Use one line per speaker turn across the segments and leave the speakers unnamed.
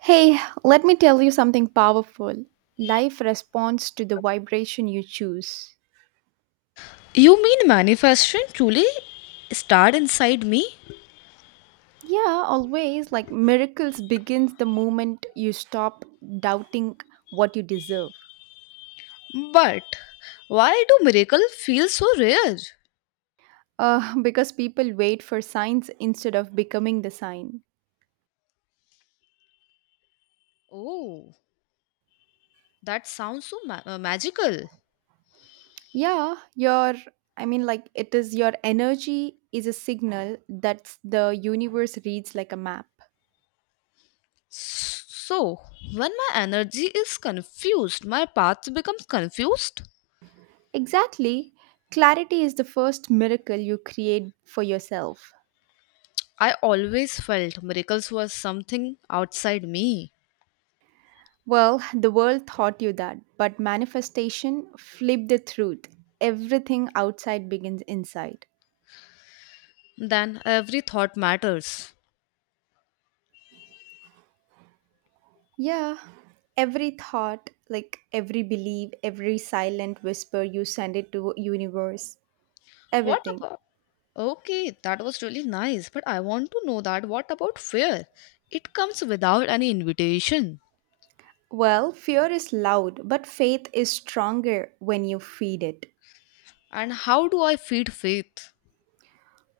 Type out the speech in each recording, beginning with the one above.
Hey, let me tell you something powerful. Life responds to the vibration you choose.
You mean manifestation truly started inside me?
Yeah, always like miracles begins the moment you stop doubting what you deserve.
But why do miracle feel so rare?
Because people wait for signs instead of becoming the sign.
Oh, that sounds so magical.
Yeah, your it is your energy is a signal that the universe reads like a map.
So, when my energy is confused, my path becomes confused.
Exactly. Clarity is the first miracle you create for yourself.
I always felt miracles were something outside me.
Well, the world taught you that, but manifestation flipped the truth. Everything outside begins inside.
Then every thought matters.
Yeah, every thought, like every belief, every silent whisper you send it to universe,
What
everything.
about? Okay, that was really nice, but I want to know that what about fear? It comes without any invitation.
Well, fear is loud, but faith is stronger when you feed it.
And how do I feed faith?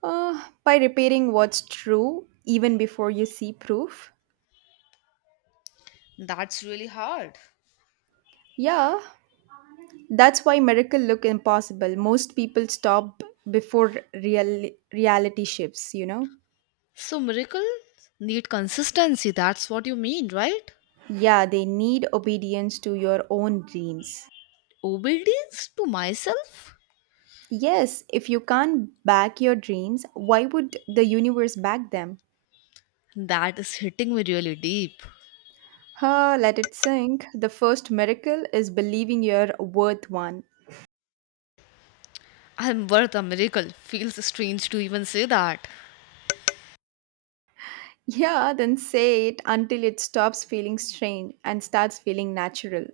By repeating what's true even before you see proof.
That's really hard.
Yeah, that's why miracle look impossible. Most people stop before real reality shifts,
So miracles need consistency. That's what you mean, right?
Yeah, they need obedience to your own dreams.
Obedience to myself?
Yes, if you can't back your dreams, why would the universe back them?
That is hitting me really deep.
Huh, let it sink. The first miracle is believing you're worth one.
I am worth a miracle. Feels strange to even say that.
Yeah, then say it until it stops feeling strange and starts feeling natural.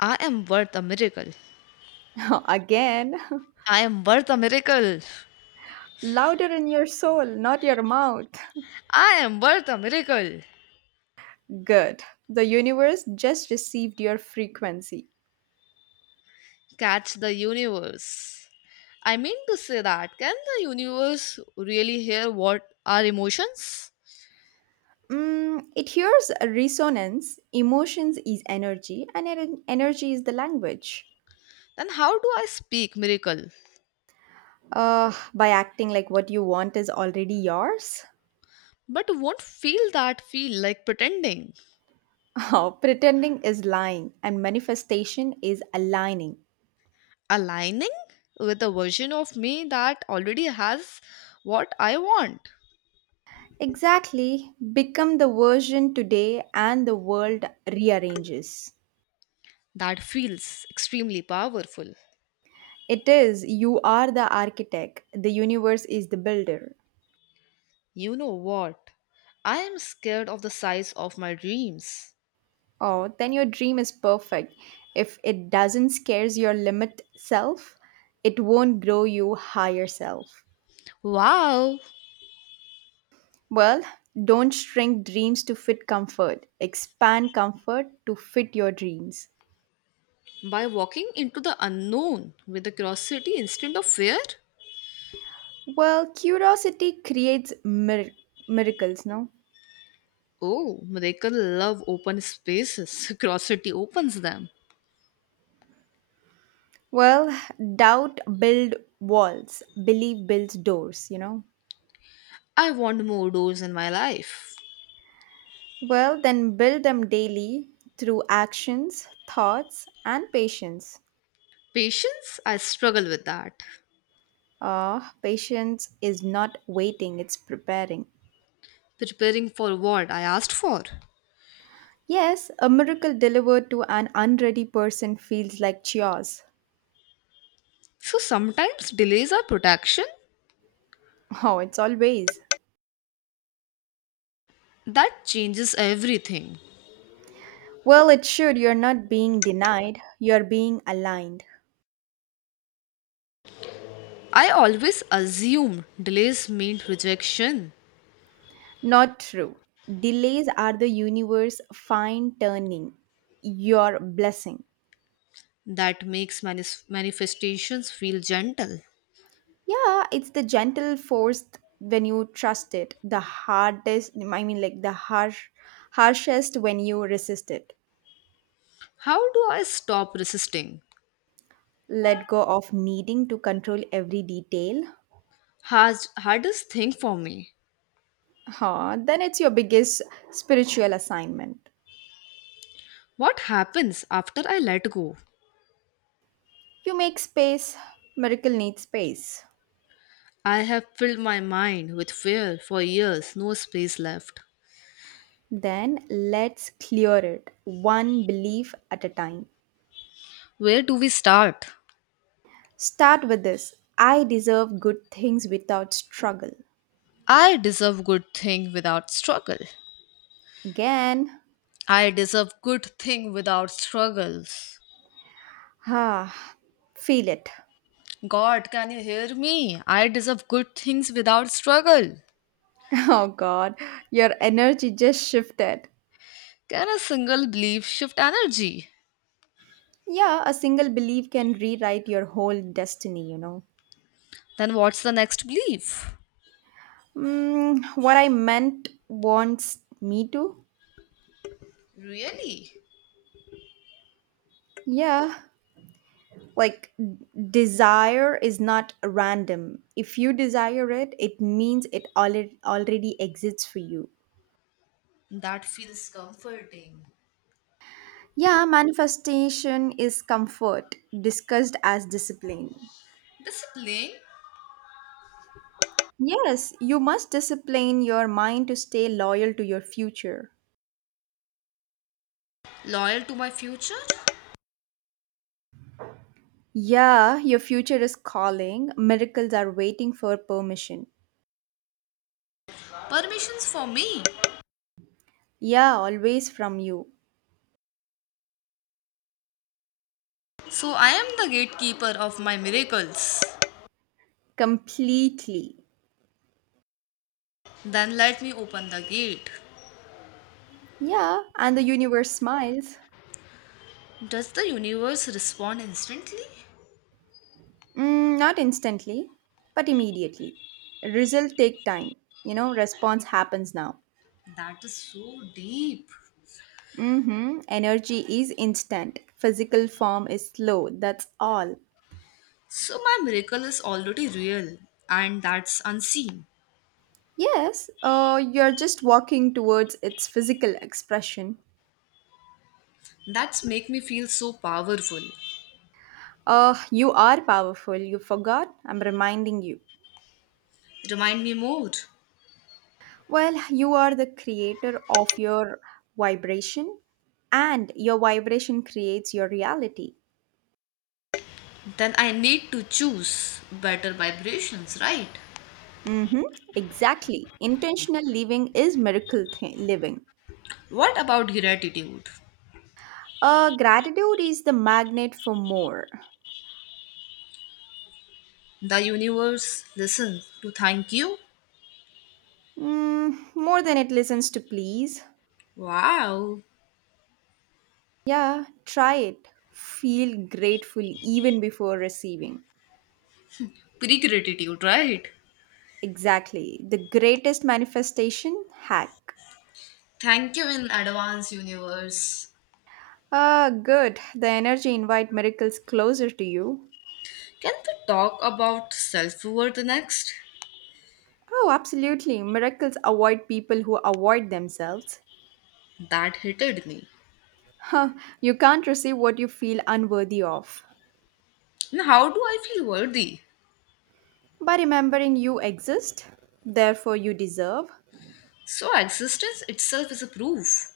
I am worth a miracle.
Again,
I am worth a miracle.
louder in your soul, not your mouth.
I am worth a miracle.
Good. The universe just received your frequency.
Catch the universe. I mean to say that can the universe really hear what are emotions?
Mm, it hears a resonance. Emotions is energy, and energy is the language.
Then how do I speak miracle?
By acting like what you want is already yours.
But won't feel that feel like pretending,
Oh, pretending is lying, and manifestation is aligning.
aligning with a version of me that already has what I want.
Exactly. Become the version today, and the world rearranges.
That feels extremely powerful.
It is you are the architect, the universe is the builder.
You know what? I am scared of the size of my dreams.
Oh, then your dream is perfect. If it doesn't scares your limit self, it won't grow you higher self.
Wow.
Well, don't shrink dreams to fit comfort. Expand comfort to fit your dreams.
By walking into the unknown with a curiosity instead of fear?
Well, curiosity creates miracles, no?
Oh, miracle love open spaces. Curiosity opens them.
Well, doubt build walls, belief builds doors,
I want more doors in my life.
Well, then build them daily through actions, thoughts, and patience.
Patience, I struggle with that.
Ah, patience is not waiting, it's preparing.
Preparing for what I asked for.
Yes, a miracle delivered to an unready person feels like chores.
So sometimes delays are protection.
Oh, it's always.
That changes everything.
Well, it should. You're not being denied, you're being aligned.
I always assume delays mean rejection.
Not true. Delays are the universe fine turning your blessing.
That makes manifestations feel gentle.
Yeah, it's the gentle force when you trust it, the hardest, the harsh, harshest when you resist it.
How do I stop resisting?
Let go of needing to control every detail.
Has hardest thing for me.
Huh, then it's your biggest spiritual assignment.
What happens after I let go?
You make space, miracle needs space.
I have filled my mind with fear for years, no space left.
Then let's clear it one belief at a time.
Where do we start?
Start with this: I deserve good things without struggle.
I deserve good thing without struggle.
Again,
I deserve good thing without struggles.
ah, feel it.
God, can you hear me? I deserve good things without struggle.
Oh God, your energy just shifted.
Can a single belief shift energy?
Yeah, a single belief can rewrite your whole destiny,
Then what's the next belief?
Mm, what I meant wants me to?
Really?
Yeah. Like, d- Desire is not random. If you desire it, it means it already exists for you.
That feels comforting.
Yeah, manifestation is comfort, discussed as discipline.
Discipline.
Yes, you must discipline your mind to stay loyal to your future.
Loyal to my future,
Yeah, your future is calling. Miracles are waiting for permission.
permissions for me.
Yeah, always from you.
So I am the gatekeeper of my miracles.
Completely.
Then let me open the gate.
Yeah, and the universe smiles.
Does the universe respond instantly?
Mm, not instantly, but immediately. Result take time. Response happens now.
That is so deep.
Mm-hmm. Energy is instant. Physical form is slow. That's all.
So my miracle is already real and that's unseen.
Yes, you're just walking towards its physical expression.
That's make me feel so powerful.
You are powerful. You forgot. I'm reminding you.
Remind me more.
Well, you are the creator of your vibration, and your vibration creates your reality.
Then I need to choose better vibrations, right?
Mm-hmm. Exactly. Intentional living is miracle living.
What about gratitude?
Gratitude is the magnet for more.
The universe listens to thank you.
Mm, more than it listens to please.
Wow.
Yeah, try it. Feel grateful even before receiving.
Pre gratitude, right?
Exactly. The greatest manifestation hack.
Thank you in advance, universe.
Ah, good. The energy invite miracles closer to you.
Can we talk about self worth next?
Oh, absolutely. Miracles avoid people who avoid themselves.
That hated me.
Huh. You can't receive what you feel unworthy of.
And how do I feel worthy?
By remembering you exist, therefore you deserve.
So, existence itself is a proof.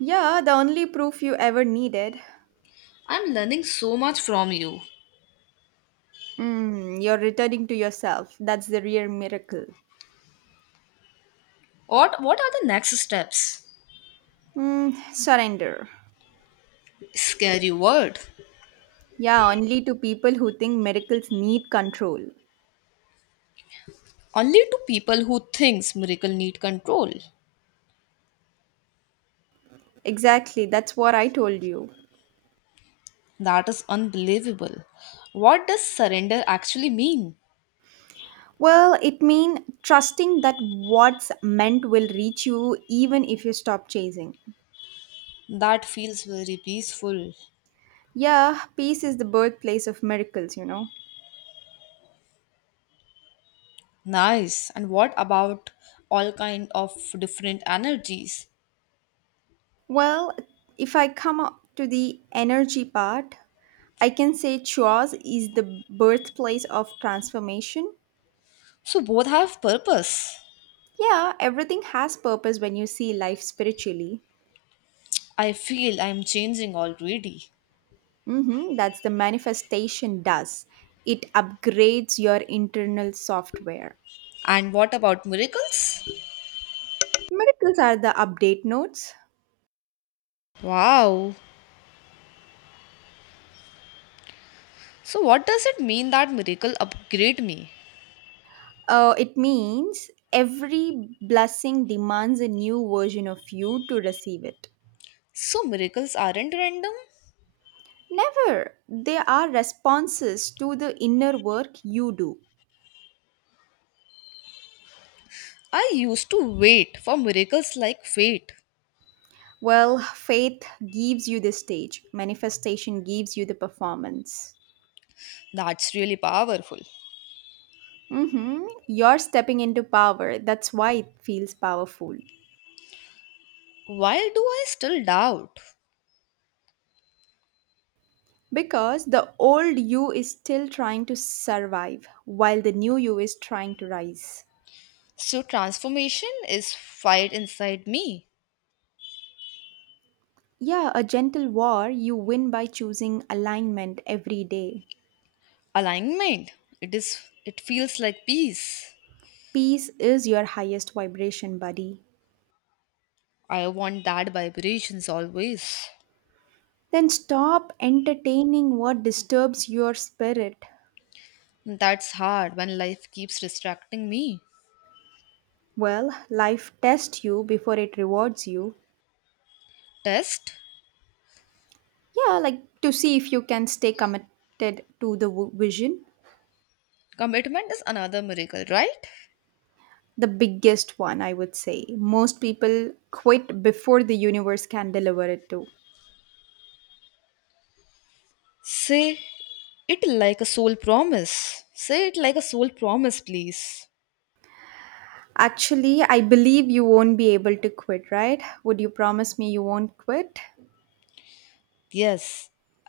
Yeah, the only proof you ever needed.
I'm learning so much from you.
Mm, you're returning to yourself. That's the real miracle.
What are the next steps?
Mm, surrender.
Scary word.
Yeah, only to people who think miracles need control.
Only to people who thinks miracle need control.
Exactly, that's what I told you.
That is unbelievable. What does surrender actually mean?
Well, it means trusting that what's meant will reach you even if you stop chasing.
That feels very peaceful.
Yeah, peace is the birthplace of miracles,
Nice. And what about all kind of different energies?
Well, if I come up to the energy part, I can say Chua's is the birthplace of transformation.
So both have purpose.
Yeah, everything has purpose when you see life spiritually.
I feel I'm changing already.
Hmm, that's the manifestation does. It upgrades your internal software.
And what about miracles?
Miracles are the update notes.
Wow. So what does it mean that miracle upgrade me?
It means every blessing demands a new version of you to receive it.
So miracles aren't random.
Never. They are responses to the inner work you do.
I used to wait for miracles like fate.
Well, faith gives you the stage, manifestation gives you the performance.
That's really powerful.
Mm-hmm. You're stepping into power. That's why it feels powerful.
Why do I still doubt?
Because the old you is still trying to survive, while the new you is trying to rise.
So transformation is fight inside me.
Yeah, a gentle war you win by choosing alignment every day.
Alignment, it is, it feels like peace.
Peace is your highest vibration, buddy.
I want that vibrations always.
Then stop entertaining what disturbs your spirit.
That's hard when life keeps distracting me.
Well, life tests you before it rewards you.
Test.
Yeah, like to see if you can stay committed to the vision.
Commitment is another miracle, right?
The biggest one, I would say. Most people quit before the universe can deliver it to.
Say it like a soul promise, say it like a soul promise, please.
Actually, I believe you won't be able to quit, right? Would you promise me you won't quit?
Yes,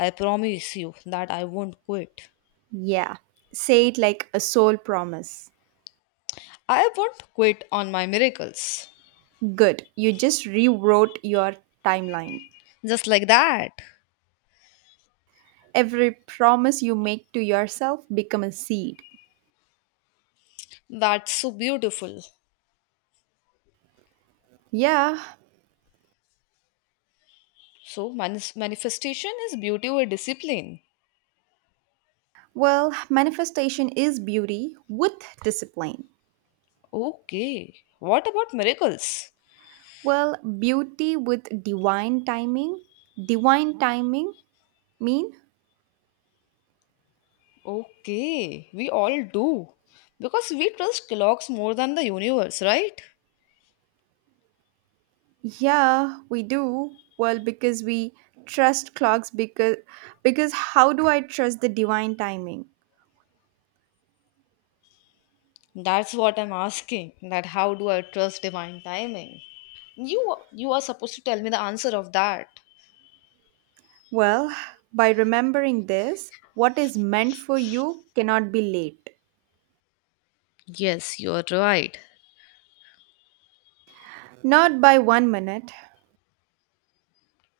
I promise you that I won't quit.
Yeah. Say it like a soul promise.
I won't quit on my miracles.
Good. You just rewrote your timeline.
Just like that.
Every promise you make to yourself become a seed.
That's so beautiful.
Yeah.
So, manifestation is beauty or discipline.
Well, manifestation is beauty with discipline.
Okay. What about miracles?
Well, beauty with divine timing. Divine timing mean?
Okay. We all do. Because we trust clocks more than the universe, right?
Yeah, we do. Well, because we trust clocks because how do I trust the divine timing?
That's what I'm asking. That how do I trust divine timing? You are supposed to tell me the answer of that.
Well, by remembering this: what is meant for you cannot be late.
Yes, you're right.
Not by one minute.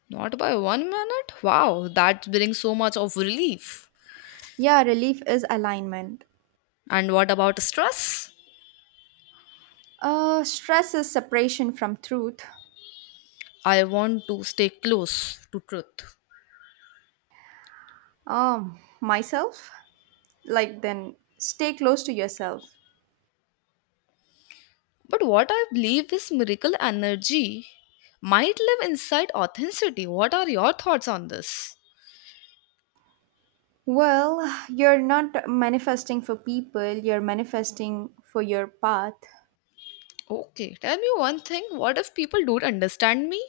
Not by 1 minute? Wow, that brings so much of relief.
Yeah, relief is alignment.
And what about stress?
Stress is separation from truth.
I want to stay close to truth.
Myself? Then stay close to yourself.
But what I believe is miracle energy might live inside authenticity. What are your thoughts on this?
Well, you're not manifesting for people, you're manifesting for your path.
Okay, tell me one thing. What if people don't understand me?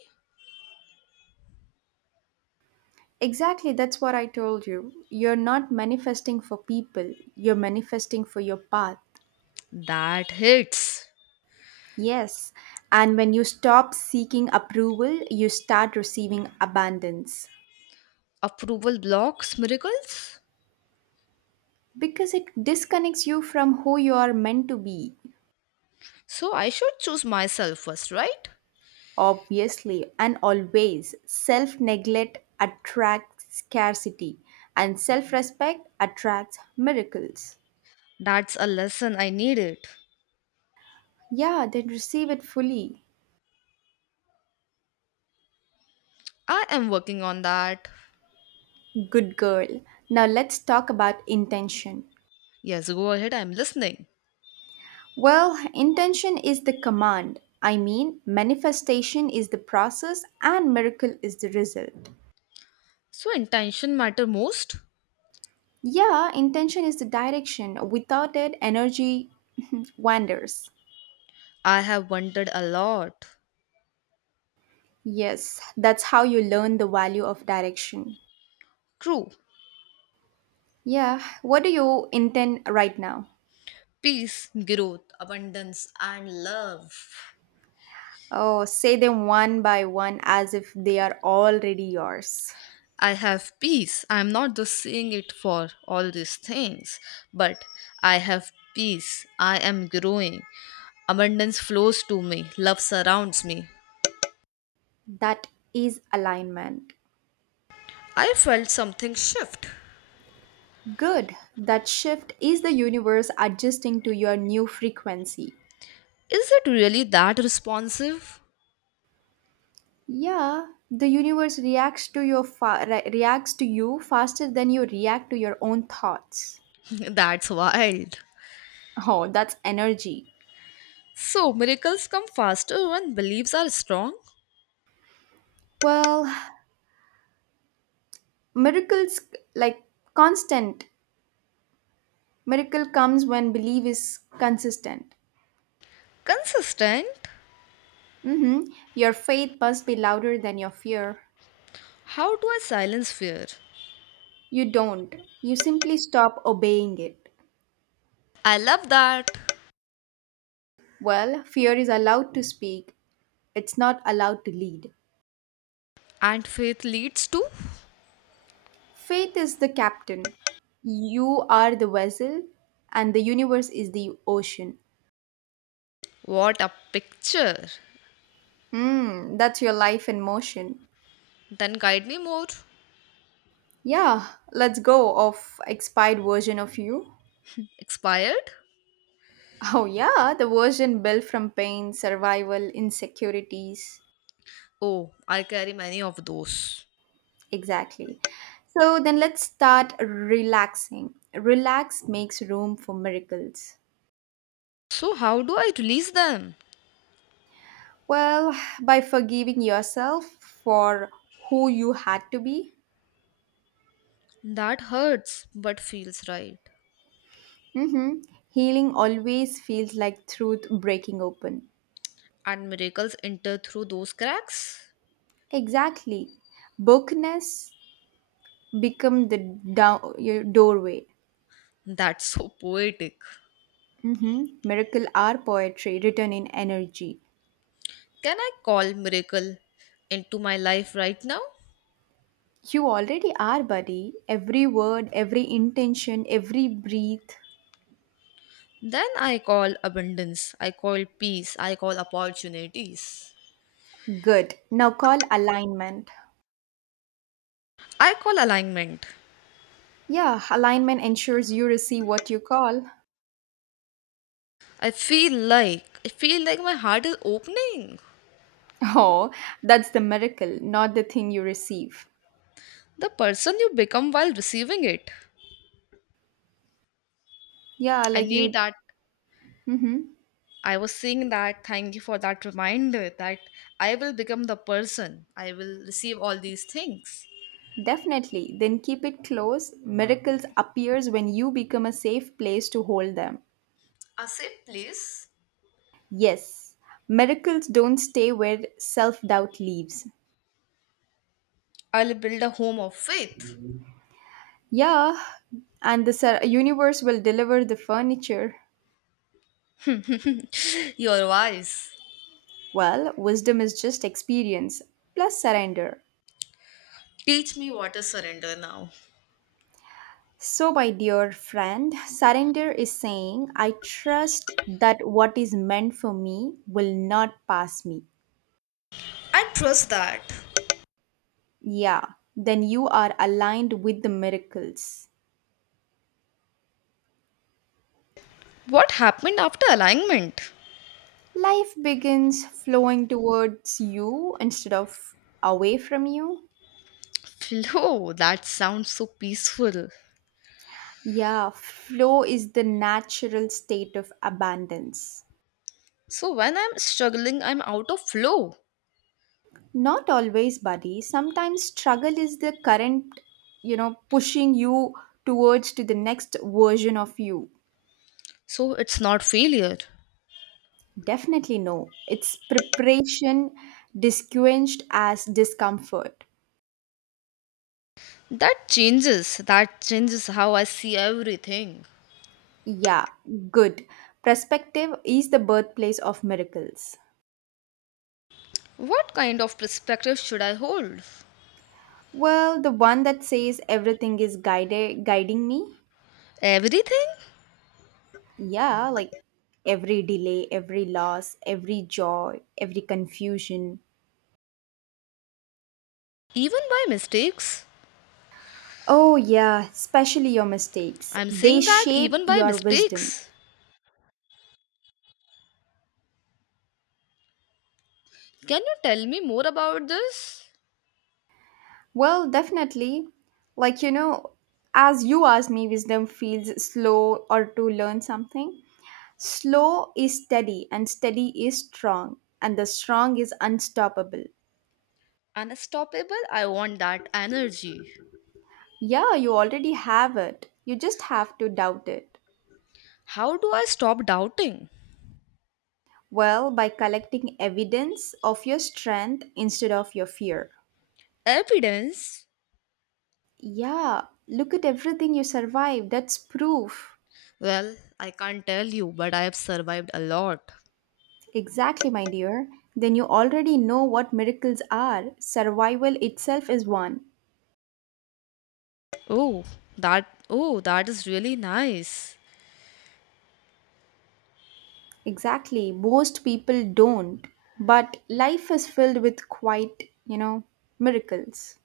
Exactly, that's what I told you. You're not manifesting for people, you're manifesting for your path.
That hits.
Yes, and when you stop seeking approval, you start receiving abundance,
Approval blocks miracles.
because it disconnects you from who you are meant to be.
So I should choose myself first, right?
Obviously, and always, self neglect attracts scarcity, and self respect attracts miracles.
That's a lesson I needed.
Yeah, then receive it fully.
I am working on that.
Good girl. Now let's talk about intention.
Yes, go ahead. I'm listening.
Well, intention is the command. Manifestation is the process, and miracle is the result.
So intention matter most.
Yeah, intention is the direction. Without it, energy wanders.
I have wondered a lot.
Yes, that's how you learn the value of direction.
True.
Yeah, what do you intend right now?
Peace, growth, abundance, and love.
Oh, say them one by one as if they are already yours.
I have peace. I'm not just saying it for all these things, but I have peace. I am growing. Abundance flows to me. Love surrounds me.
That is alignment.
I felt something shift.
Good. That shift is the universe adjusting to your new frequency.
Is it really that responsive?
Yeah, the universe reacts to your reacts to you faster than you react to your own thoughts.
That's wild.
Oh, that's energy.
So, miracles come faster when beliefs are strong?
Well, miracles like constant. Miracle comes when belief is consistent.
Consistent?
Hmm, your faith must be louder than your fear.
How do I silence fear?
You don't. You simply stop obeying it.
I love that.
Well, fear is allowed to speak, it's not allowed to lead.
And faith leads to?
Faith is the captain. You are the vessel, and the universe is the ocean.
What a picture!
Hmm, that's your life in motion.
Then guide me more.
Yeah, let's go of expired version of you.
Expired?
Oh yeah, the version built from pain, survival, insecurities.
Oh, I carry many of those.
Exactly. So then let's start relaxing. Relax makes room for miracles.
So, how do I release them?
Well, by forgiving yourself for who you had to be.
That hurts, but feels right.
Mm-hmm. Healing always feels like truth breaking open.
And miracles enter through those cracks?
Exactly. Bookness become the your doorway.
That's so poetic.
Mm-hmm. Miracle are poetry written in energy.
Can I call miracle into my life right now?
You already are, buddy. Every word, every intention, every breath.
Then I call abundance, I call peace, I call opportunities.
Good. Now call alignment.
I call alignment.
Yeah, alignment ensures you receive what you call.
I feel like my heart is opening.
Oh, that's the miracle, not the thing you receive.
The person you become while receiving it.
Yeah,
I
like
need
you.
that.
Hmm.
I was saying that. Thank you for that reminder that I will become the person. I will receive all these things.
Definitely. Then keep it close. Miracles appears when you become a safe place to hold them.
A safe place.
Yes, miracles don't stay where self-doubt leaves.
I'll build a home of faith.
Yeah, and the universe will deliver the furniture.
You're wise.
Well, wisdom is just experience plus surrender.
Teach me what is surrender now.
So, my dear friend, surrender is saying, I trust that what is meant for me will not pass me.
I trust that.
Yeah, then you are aligned with the miracles.
What happened after alignment?
Life begins flowing towards you instead of away from you.
Flow. That sounds so peaceful.
Yeah, flow is the natural state of abundance.
So when I'm struggling, I'm out of flow.
Not always, buddy. Sometimes struggle is the current, pushing you towards to the next version of you.
So it's not failure.
Definitely no. It's preparation disquenched as discomfort.
That changes. That changes how I see everything.
Yeah, good. Perspective is the birthplace of miracles.
What kind of perspective should I hold?
Well, the one that says everything is guided guiding me.
Everything?
Yeah, like every delay, every loss, every joy, every confusion.
Even by mistakes?
Oh yeah, especially your mistakes.
I'm
They
saying that
shape
even by
your wisdom.
mistakes. Can you tell me more about this?
Well, definitely. Like, you know, as you asked me, wisdom feels slow or to learn something. Slow is steady, and steady is strong, and the strong is unstoppable.
Unstoppable, I want that energy.
Yeah, you already have it. You just have to doubt it.
How do I stop doubting?
Well, by collecting evidence of your strength instead of your fear.
Evidence?
Yeah, look at everything you survived. That's proof.
Well, I can't tell you, but I have survived a lot.
Exactly, my dear. Then you already know what miracles are. Survival itself is one.
Oh, that, oh, that is really nice.
Exactly. Most people don't. But life is filled with quite, miracles.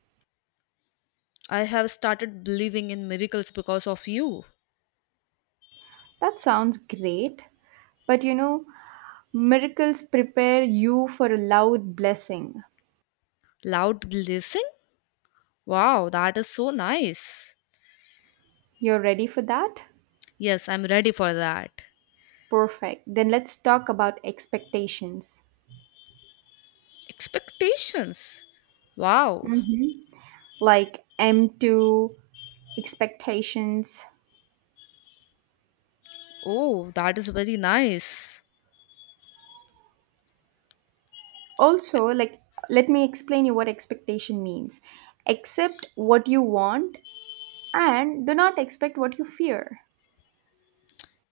I have started believing in miracles because of you.
That sounds great. But you know, miracles prepare you for a loud blessing.
Loud blessing? Wow, that is so nice.
You're ready for that?
Yes, I'm ready for that.
Perfect. Then let's talk about expectations.
Expectations? Wow.
Hmm. Like M2 expectations.
Oh, that is very nice.
Also, let me explain you what expectation means. Accept what you want, and do not expect what you fear.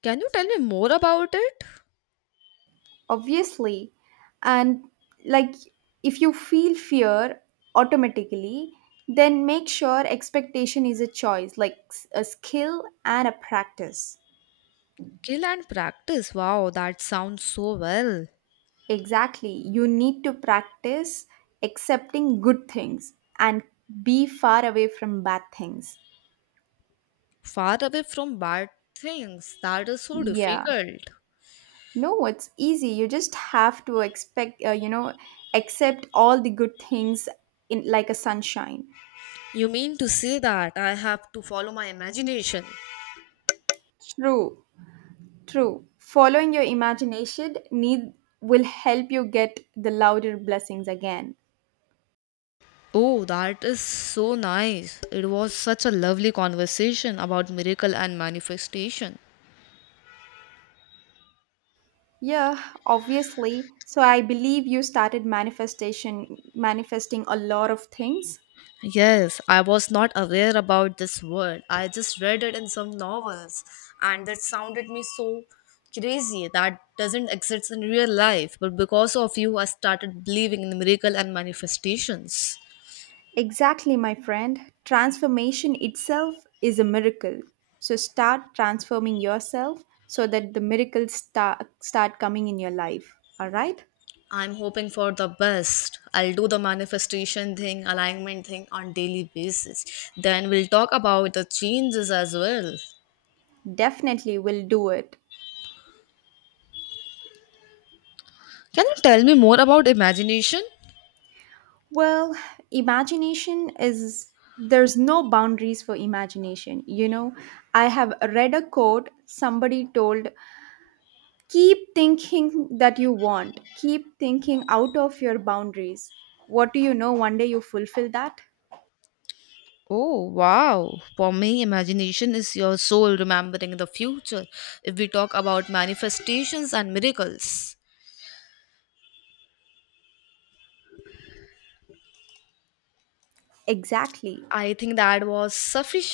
Can you tell me more about it?
Obviously. And, like if you feel fear automatically, then make sure expectation is a choice, like a skill and a practice.
Skill and practice. Wow, that sounds so well.
Exactly, you need to practice accepting good things and be far away from bad things.
Far away from bad things. That is so
Yeah,
difficult.
no, it's easy. You just have to expect, accept all the good things in, like, a sunshine.
You mean to say that I have to follow my imagination?
True, true. Following your imagination need will help you get the louder blessings again.
Oh, that is so nice. It was such a lovely conversation about miracle and manifestation.
Yeah, obviously. So I believe you started manifestation manifesting a lot of things.
Yes, I was not aware about this word. I just read it in some novels and that sounded me so crazy that doesn't exist in real life. But because of you, I started believing in miracle and manifestations.
Exactly, my friend. Transformation itself is a miracle. So start transforming yourself so that the miracles start coming in your life. All right?
I'm hoping for the best. I'll do the manifestation thing, alignment thing on daily basis. Then we'll talk about the changes as well.
Definitely will do it.
Can you tell me more about imagination?
Well, imagination is there's no boundaries for imagination. You know, I have read a quote somebody told keep thinking that you want, keep thinking out of your boundaries. What do you know? One day you fulfill that.
Oh, wow. For me, imagination is your soul remembering the future. If we talk about manifestations and miracles,
Exactly.
I think that was sufficient.